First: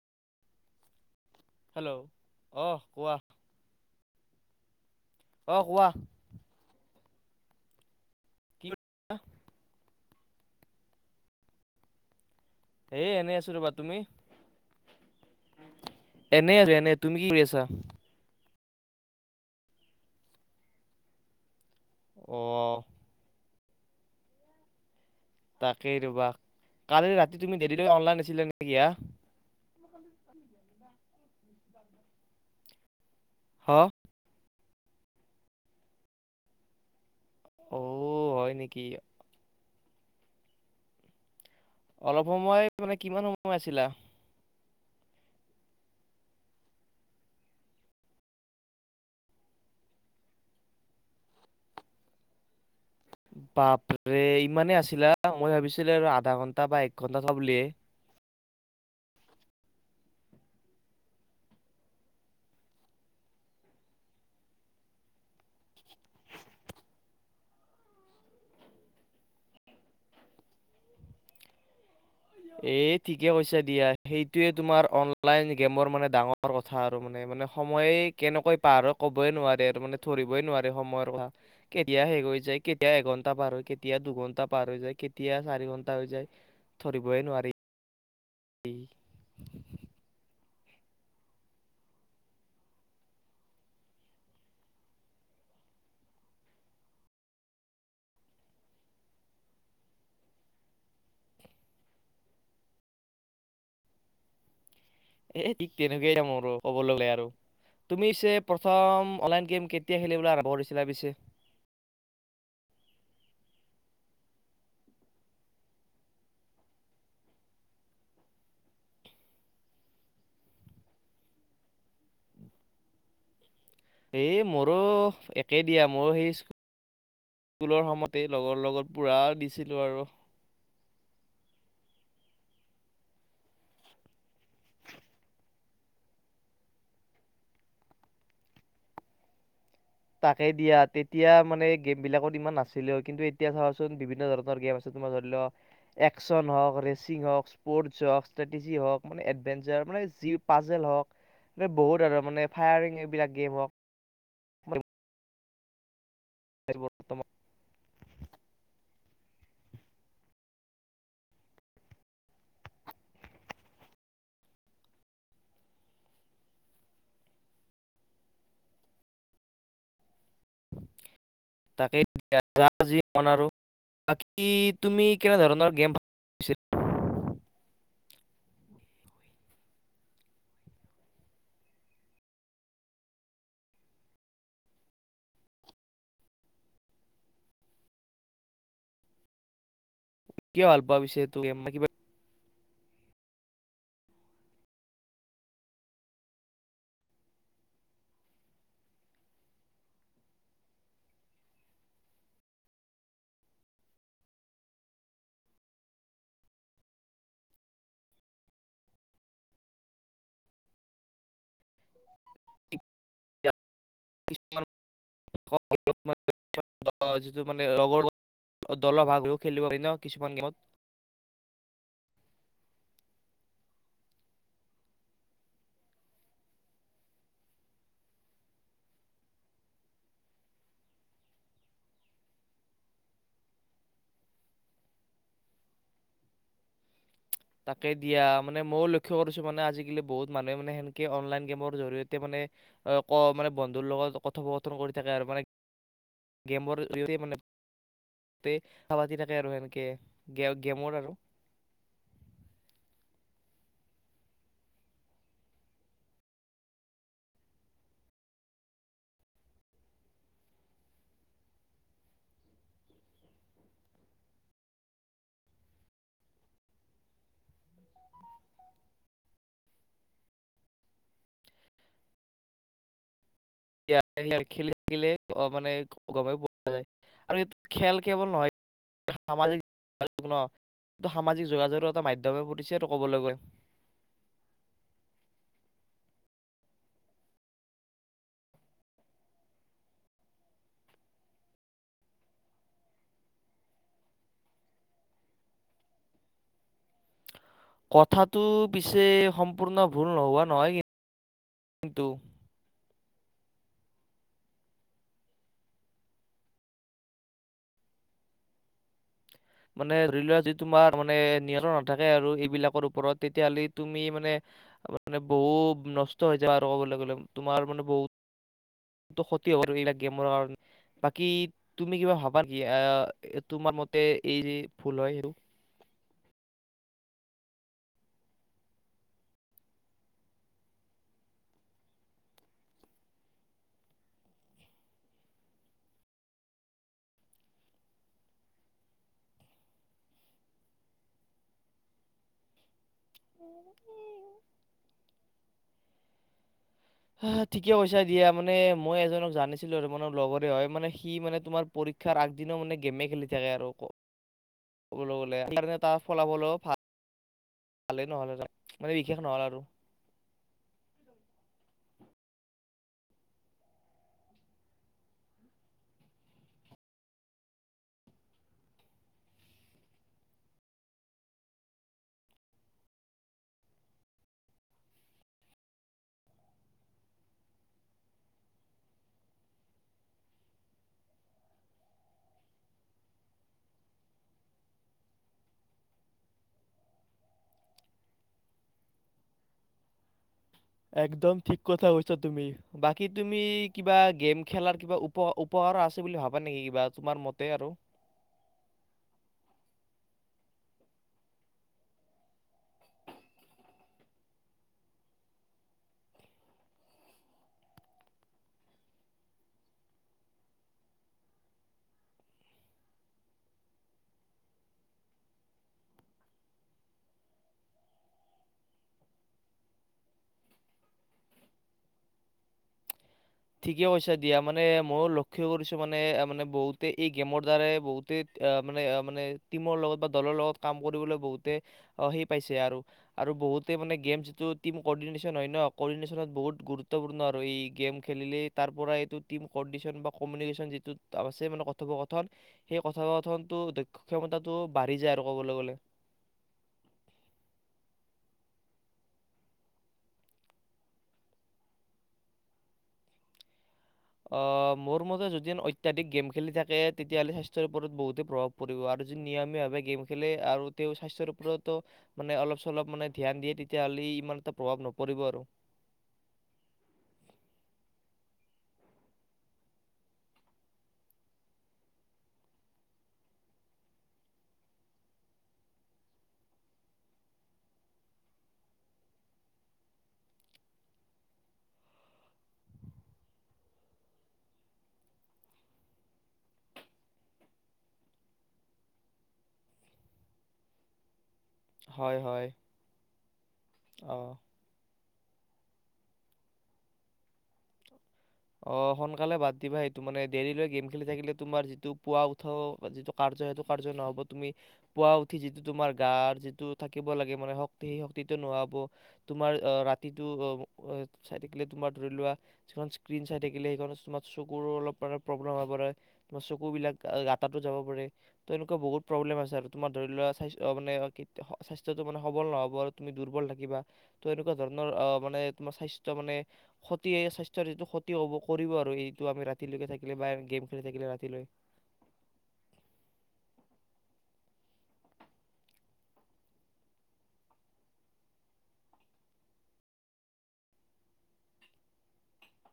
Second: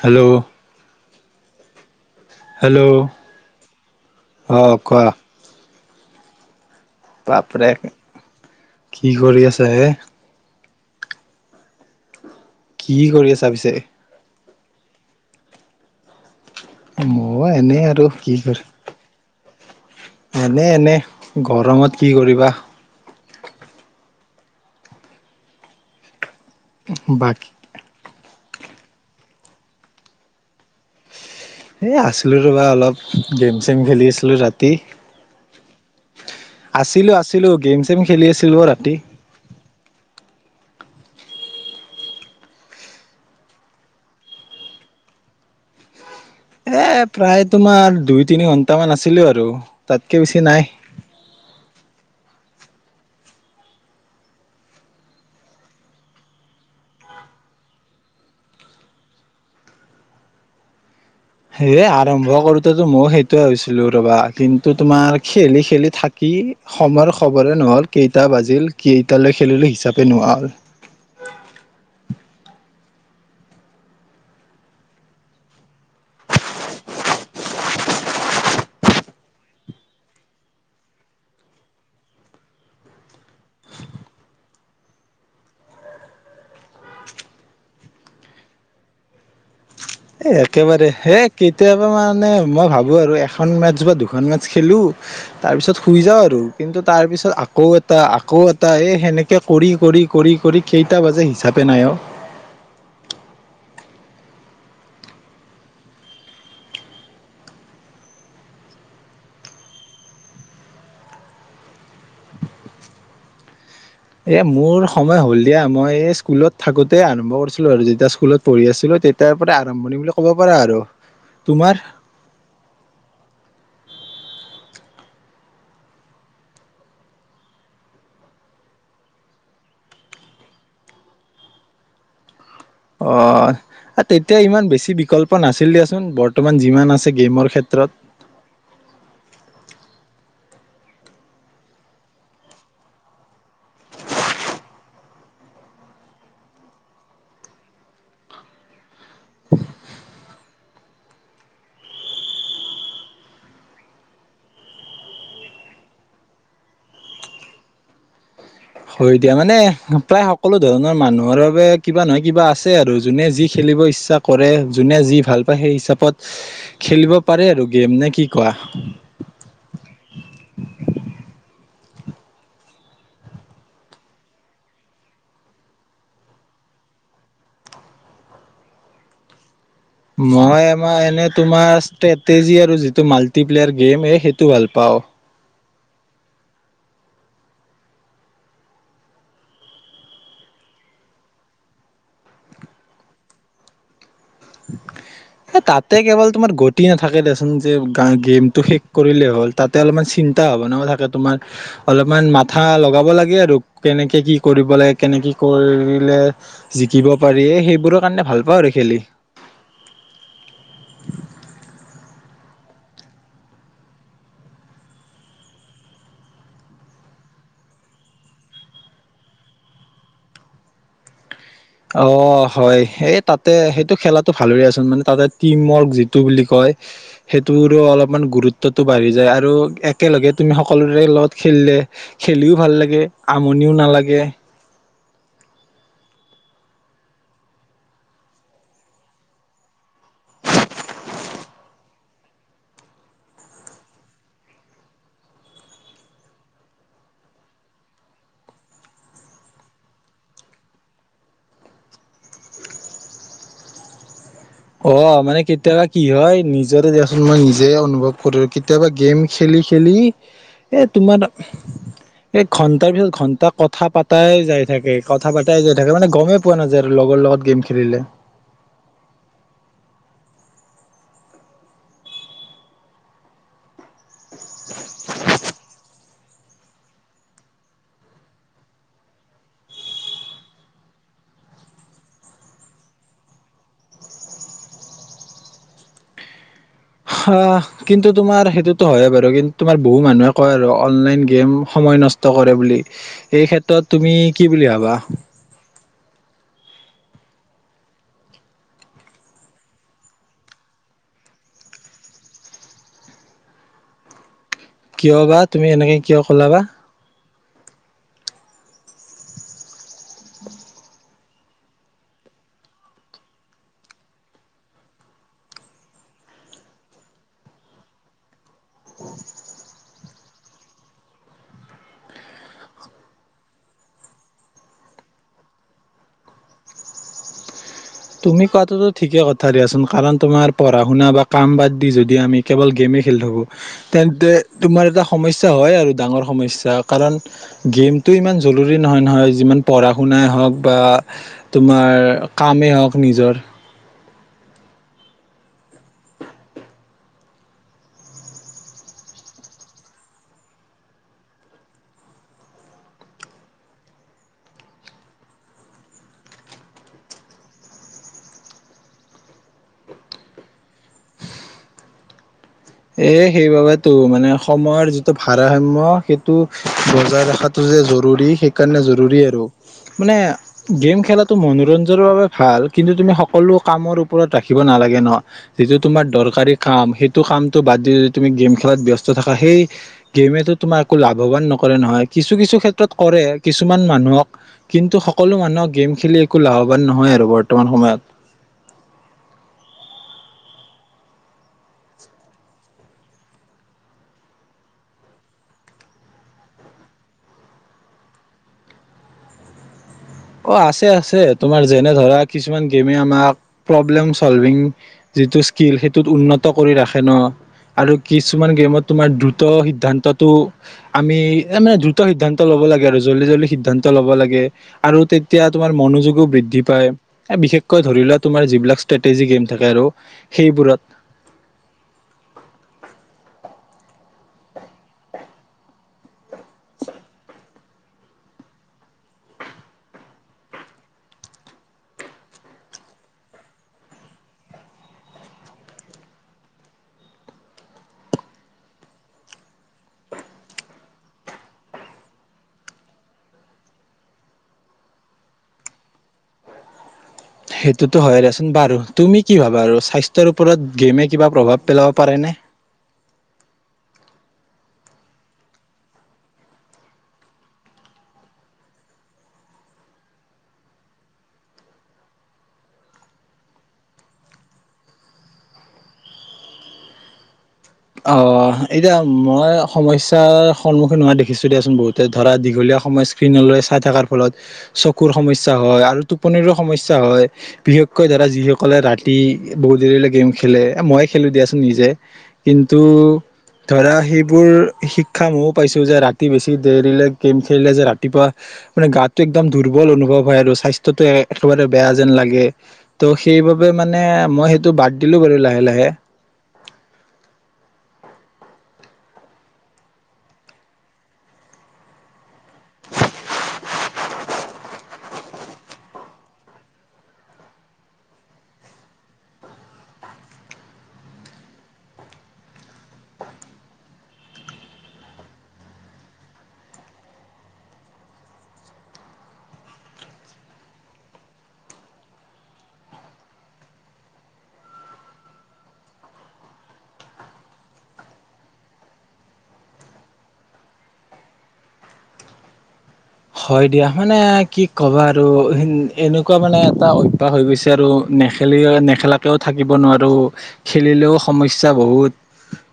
Hello hello অ hello কোৱা অ কোৱা অ কোৱা বাপৰে কি কৰি আছা এ কি এ কৰি এনেই আছা আছো ৰবা পিছে তুমি এনে আছো এনে তুমি কি কৰি মই আছা এনেই আৰু কি কৰ এনে এনে গৰমত কি অ কৰিবা তাকেই ৰব কালি ৰাতি বাকী তুমি দেৰিলৈ অনলাইন আছিলে ন ইয়া এ আছিলো ৰবা অলপ গেম হ চেম খেলি আছিলো ৰাতি তি আছিলো আছিল ছিলো গেম অ চেম খেলি হয় আছিলো নেকি ৰাতি অলপ সময় মানে কিমান সময় আছিলা এ প্ৰায় তোমাৰ দুই তিনি ঘন্টামান আছিলো আৰু তাতকে বেছি নাই বাপৰে ইমানেই আছিলা মই ভাবিছিলো আৰু আধা ঘন্টা বা এক ঘন্টা চাবলিয়ে সেয়ে আৰম্ভ কৰোতেতো মই সেইটোৱে হৈছিলো ৰবা কিন্তু তোমাৰ খেলি খেলি থাকি সময়ৰ খবৰে নহল কেইটা বাজিল কেইটালৈ খেলিলো হিচাপে নোহোৱা হল এই ঠিকে কৈছা দিয়া সেইটোৱে তোমাৰ অনলাইন গেমৰ মানে ডাঙৰ কথা আৰু মানে মানে সময়ে কেনেকৈ পাৰ হয় কবই নোৱাৰে আৰু মান ধৰিবই নোৱাৰে সময়ৰ কথা কেতিয়া দুঘন্টা পাৰ হৈ যায় কেতিয়া চাৰি ঘণ্টা হৈ ঘায় ধৰিবই নোৱাৰি। স [inaudible] এই একেবাৰে হেই কেতিয়াবা মানে মই ভাবোঁ আৰু এখন মেছ বা দুখন মেছ খেলো তাৰপিছত শুই যাওঁ আৰু কিন্তু তাৰ পিছত আকৌ এটা আকৌ এটা এই সেনেকে কৰি কৰি কৰি কৰি কেইটা বাজে হিচাপে নাই আৰু এ ঠিক তেনেকাই মোৰো আৰু কব লগলে আৰু তুমি প্ৰথম অনলাইন গেম কেতিয়া খেলিবলৈ আৰম্ভ কৰিছিলা পিছে এ মোৰ সময় হ'ল দিয়া মই স্কুলত থাকোঁ‌তে আৰম্ভ কৰিছিলো আৰু যেতিয়া স্কুলত পঢ়ি আছিলো তেতিয়াৰ পৰা আৰম্ভণি বুলি কব পাৰা আৰু তোমাৰ এই মোৰো একে দিয়া ময়ো সেই স্কুলৰ সময়তেই লগৰ লগত পুৰা দিছিলোঁ আৰু অ' তেতিয়া ইমান বেছি বিকল্প নাছিল দিয়াচোন বৰ্তমান যিমান আছে গেমৰ ক্ষেত্ৰত তাকে দিয়া তেতিয়া মানে গেম বিলাকত ইমান নাছিলেও কিন্তু এতিয়া চাচোন বিভিন্ন ধৰণৰ গেম আছে তোমাৰ ধৰি লও একচন হওঁক ৰেচিং হওঁক স্পৰ্টছ হওঁক ষ্ট্ৰেটেজি হওঁক মানে এডভেঞ্চাৰ মানে জি পাজেল হওক বহুত আৰু মানে ফায়াৰিং এইবিলাক গেম হওক ব এিৰ প উ্তম [inaudible] হয় দিয়া মানে প্ৰায় সকলো ধৰণৰ মানুহৰ বাবে কিবা নহয় কিবা আছে আৰু যোনে যি খেলিব ইচ্ছা কৰে যোনে যি ভাল পায় সেই হিচাপত খেলিব পাৰে আৰু গেম নে কি কোৱা তাকে যি মন আৰু বাকী তুমি কেনে ধৰণৰ গেম ভ মই আমাৰ এনে তোমাৰ ষ্ট্ৰেটেজি আৰু যিটো মাল্টিপ্লেয়াৰ গেম সেইটো ভাল পাওঁ কিয় হাল্পোৱা বিছেয় ত কি তাতে কেৱল তোমাৰ গতি নাথাকে দেচোন যে গেমটো শেষ কৰিলেই হ'ল তাতে অলপমান চিন্তা ভাৱনাও থাকে তোমাৰ অলপমান মাথা লগাব লাগে আৰু কেনেকে কি কৰিব লাগে কেনেকৈ কি কৰিলে জিকিব পাৰি সেইবোৰৰ কাৰণে ভাল পাওঁ আৰু খেলি [inaudible] যিটো মানেৰ দলৰ ভাগ হৈও খেলিব পাৰি ন কিছুমান গেমত অ হয় এই তাতে সেইটো খেলাটো ভালৰে আচোন মানে তাতে টিম ৱৰ্ক যিটো বুলি কয় সেইটোৰো অলপমান গুৰুত্বটো বাঢ়ি যায় আৰু একেলগে তুমি সকলোৰে লগত খেলিলে খেলিও ভাল লাগে আমনিও নালাগে তাকে দিয়া মানে মইও লক্ষ্য কৰিছো মানে আজিকালি বহুত মানুহে মানে সেনেকে অনলাইন গেমৰ জৰিয়তে মানে মানে বন্ধুৰ লগত কথোপকথন কৰি থাকে আৰু মানে গেমৰ জৰিয়তে থাকে আৰু সেনেকে গেমৰ আৰু অ মানে কেতিয়াবা কি হয় নিজৰে দিয়াচোন মই নিজে অনুভৱ কৰো কেতিয়াবা গেম খেলি খেলি এ তোমাৰ এ ঘন্টাৰ পিছত ঘন্টা কথা পাতাই যাই থাকে কথা পাতাই যাই থাকে মানে গমেই পোৱা নাযায় আৰু লগৰ লগত গেম খেলিলে। খে খেলে অ' মানে গমেই পোৱা যায় আৰু এই খেল কেৱল নহয় সামাজিক ন সামাজিক যোগাযোগৰ এটা মাধ্যমে পৰিছে এইটো কবলৈ গৈ অ কিন্তু তোমাৰ সেইটোতো হয়য়ে বাৰু কিন্তু তোমাৰ বহু মানুহে কয় আৰু অনলাইন গেম সময় নষ্ট কৰে বুলি এই ক্ষেত্ৰত তুমি কি বুলি ভাবা। কথাটো পিছে সম্পূৰ্ণ ভুল নোহোৱা নহয় কিন্তু কিয় বা তুমি এনেকে কিয় কলা বা মানে ধৰি লোৱা যে তোমাৰ মানে নিয়ন্ত্ৰণ নাথাকে আৰু এইবিলাকৰ ওপৰত তেতিয়া হ'লে তুমি মানে মে বহু নষ্ট হৈ যাব আৰু ক'বলৈ গলে তোমাৰ মানে বহুত ক্ষতি হব আৰু এই গেমৰ কাৰনে বাকী তুমি কিবা ভাবা নেকি তোমাৰ মতে। এই যে ভুল হয় সেইটো। তুমি কোৱাটোতো ঠিকেই কথা দিয়াচোন কাৰণ তোমাৰ পঢ়া শুনা বা কাম বাদ দি যদি আমি কেৱল গেমেই খেলি থাকো, তেন্তে তোমাৰ এটা সমস্যা হয় আৰু ডাঙৰ সমস্যা কাৰণ গেমটো ইমান জৰুৰী নহয় নহয় যিমান পঢ়া শুনাই হওঁক বা তোমাৰ কামেই হওঁক। নিজৰ। ঠিকে কৈছা দিয়া মানে মই এজনক জানিছিলো আৰু মনৰ লগৰে হয় মানে সি মানে তোমাৰ পৰীক্ষাৰ আগদিন মানে গেমে খেলি থাকে আৰু কবলে গ'লে সেইকাৰণে তাৰ ফলাফলো ভালে নহ'ল সেকানে মানে বিশেষ নহ'ল আৰু। এ সেইবাবেতো মানে সময়ৰ যিটো ভাৰসাম্য সেইটো বজাই ৰখাটো যে জৰুৰী সেইকাৰণে জৰুৰী আৰু মানে গেম খেলাটো মনোৰঞ্জনৰ বাবে ভাল কিন্তু তুমি সকলো কামৰ ওপৰত ৰাখিব নালাগে ন, যিটো তোমাৰ দৰকাৰী কাম সেইটো কাম বাদ দি যদি তুমি গেম খেলাত ব্যস্ত থাকা সেই গেমো তোমাৰ একো লাভৱান নকৰে নহয়, কিছু কিছু ক্ষেত্ৰত কৰে কিছুমান মানুহক কিন্তু সকলো মানুহক গেম খেলি একো লাভৱান নহয় আৰু বৰ্তমান সময়ত। একদম ঠিক। কথা কৈছা তুমি। বাকী তুমি কিবা গেম খেলাৰ কিবা উপ উপহাৰ আছে বুলি ভাবা নেকি কিবা তোমাৰ মতে আৰু অ আছে আ তোমাৰ যেনে ধৰা কিছুমান গেমে আমাক প্ৰব্লেম চলভিং যিটো স্কিল সেইটোত উন্নত কৰি ৰাখে ন আৰু কিছুমান গেমত তোমাৰ দ্ৰুত সিদ্ধান্তটো আমি মানে দ্ৰুত সিদ্ধান্ত লব লাগে আৰু জল্ডি জল্ডি সিদ্ধান্ত ল'ব লাগে। আৰু তেতিয়া তোমাৰ মনোযোগো বৃদ্ধি পায়, বিশেষকৈ ধৰি লোৱা তোমাৰ যিবিলাক ষ্ট্ৰেটেজি গেম থাকে আৰু সেইবোৰত। ঠিকে কৈছা দিয়া মানে ময়ো লক্ষ্য কৰিছো মানে মানে বহুতে এই গেমৰ দ্বাৰাই বহুতে মানে মানে টিমৰ লগত বা দলৰ লগত কাম কৰিবলৈ বহুতে সেই পাইছে আৰু বহুতে মানে গেম যিটো টিম কাৰডিৰ্নেচন হয় কৰডিৰ্নেচনত বহুত গুৰুত্বপূৰ্ণ আৰু ই গেম। খেলিলেই তাৰ পৰা এইটো টিম কৰডিৰ্নেচন বা কমিউনিকেচন যিটো আছে কথোপকথন সেই কথোপকথনটো দক্ষ ক্ষমতাটো বাঢ়ি যায় আৰু ক'বলৈ গলে। সেইটোতো হয় দেচোন বাৰু তুমি কি ভাবা আৰু স্বাস্থ্যৰ ওপৰত গেমে কিবা প্ৰভাৱ পেলাব পাৰেনে? মোৰ মতে যদি অত্যাধিক গেম খেলি থাকে তেতিয়াহ'লে স্বাস্থ্যৰ ওপৰত বহুতেই প্ৰভাৱ পৰিব আৰু যদি নিয়মীয়াভাৱে গেম খেলে আৰু তেওঁ স্বাস্থ্যৰ ওপৰতো মানে অলপ চলপ মানে ধ্যান দিয়ে তেতিয়াহ'লে ইমান এটা প্ৰভাৱ নপৰিব আৰু। আহ এতিয়া মই সমস্যা সন্মুখীন হোৱা দেখিছো দিয়াচোন বহুতে ধৰা দীঘলীয়া সময় স্ক্ৰীনলৈ চাই থকাৰ ফলত চকুৰ সমস্যা হয় আৰু টোপনি সমস্যা হয়। বিশেষকৈ ধৰা যিসকলে ৰাতি বহুত দেৰিলৈ গেম খেলে মইে খেলো দিয়াচোন নিজে। কিন্তু ধৰা সেইবোৰ শিক্ষা ময়ো পাইছো যে ৰাতি বেছি দেৰিলে গেম খেলিলে যে ৰাতিপুৱা মানে গাটো একদম দুৰ্বল অনুভৱ হয় আৰু স্বাস্থ্যটো একেবাৰে বেয়া যেন হয় লাগে হয় ত সেইবাবে মানে অ মই সেইটো বাত দিলোঁ বাৰু লাহে লাহে অ সোনকালে বাদ দিবা সেইটো মানে দেৰিলৈ গেম খেলি থাকিলে তোমাৰ যিটো পুৱা উঠা যিটো কাৰ্য সেইটো কাৰ্য নহ'ব তুমি পুৱা উঠি যিটো তোমাৰ গাৰ যিটো থাকিব লাগে মানে শক্তি সেই শক্তিটো নোহোৱিব তোমাৰ ৰাতিটো চাই থাকিলে তোমাৰ ধৰি লোৱা স্ত্ৰি ইক্ৰিণ চাই থাকিলে সেইখন তোমাৰ চকুৰ অলপ মানে প্ৰব্লেম হব পাৰে। তোমাৰ চকুবিলাক গাঁতো যাব পাৰে ত' এনেকুৱা বহুত প্ৰব্লেম আছে আৰু তোমাৰ ধৰি লোৱা স মানে স্বাস্থ্যটো মানে সবল নহব আৰু তুমি দুৰ্বল থাকিবা ত' এনেকুৱা ধৰণৰ মানে তোমাৰ স্বাস্থ্য মানে ক্ষতি স্বাস্থ্য যিটো ক্ষতি হ'ব কৰিব আৰু এইটো আমি ৰাতিলৈকে থাকিলে বা গেম খেলি থাকিলে ৰাতিলৈ। হয় দিয়া মানে কি ক'বা আৰু এনেকুৱা মানে এটা অভ্যাস হৈ গৈছে আৰু নেখেলি নেখেলাকৈও থাকিব নোৱাৰোঁ খেলিলেও সমস্যা বহুত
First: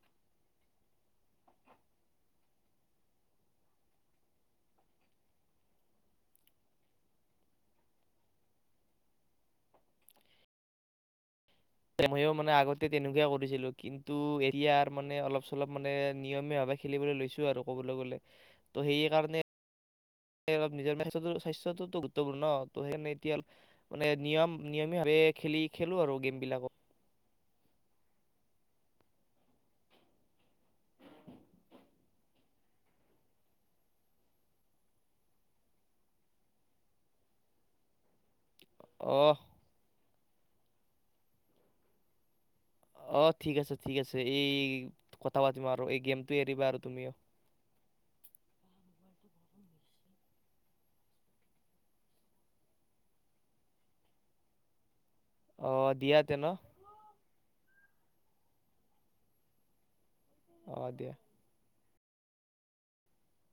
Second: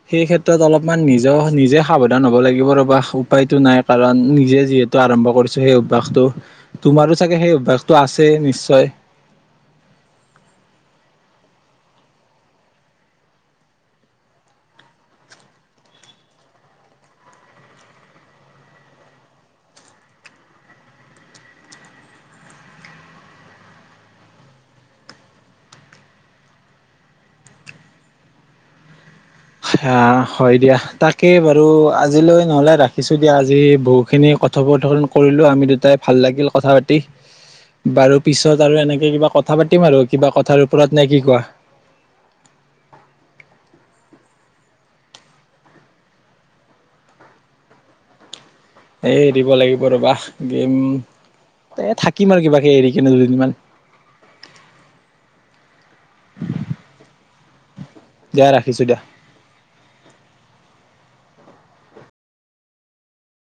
সেই ক্ষেত্ৰত অলপমান নিজৰ নিজে সাৱধান হ'ব লাগিব। ৰবা উপায়টো নাই কাৰণ নিজে যিহেতু আৰম্ভ কৰিছো সেই অভ্যাসটো তোমাৰো চাগে সেই অভ্যাসটো আছে। নিশ্চয় ময়ো মানে আগতে তেনেকুৱাই কৰিছিলো কিন্তু এৰিয়াৰ মানে অলপ চলপ মানে নিয়মীয়া ভাৱে খেলিবলৈ লৈছো আৰু ক'বলৈ গ'লে ত' সেই কাৰণে অলপ নিজৰ স্বাস্থ্যটোতো গুৰুত্বপূৰ্ণ ত' সেইকাৰে এতিয়া অলপ মানে নিয়ম নিয়মীয়াভাৱে খেলি খেলোঁ আৰু গেমবিলাকক হা হয় দিয়া তাকেই বাৰু আজিলৈ নহলে ৰাখিছো দিয়া আজি বহু খিনি কথা বতৰা কৰিলো আমি দুটাই ভাল লাগিল কথা পাতি বাৰু পিছ পিছত আৰু এনেকে কিবা অহ কথা পাতিম আৰু কিবা কথাৰ ওপৰত নে কি কোৱা? অ ঠিক আছে ঠিক আছে এই কথা পাতিম আৰু এই গেমটো এৰিবা আৰু তুমিও। এই এৰিব লাগিব ৰ'বা গেম এই থাকিম আৰু কিবা কিবি এৰি কিনে দুদিনমান। আহ দিয়া তে ন দিয়া ৰাখিছো দিয়া। অ দিয়া।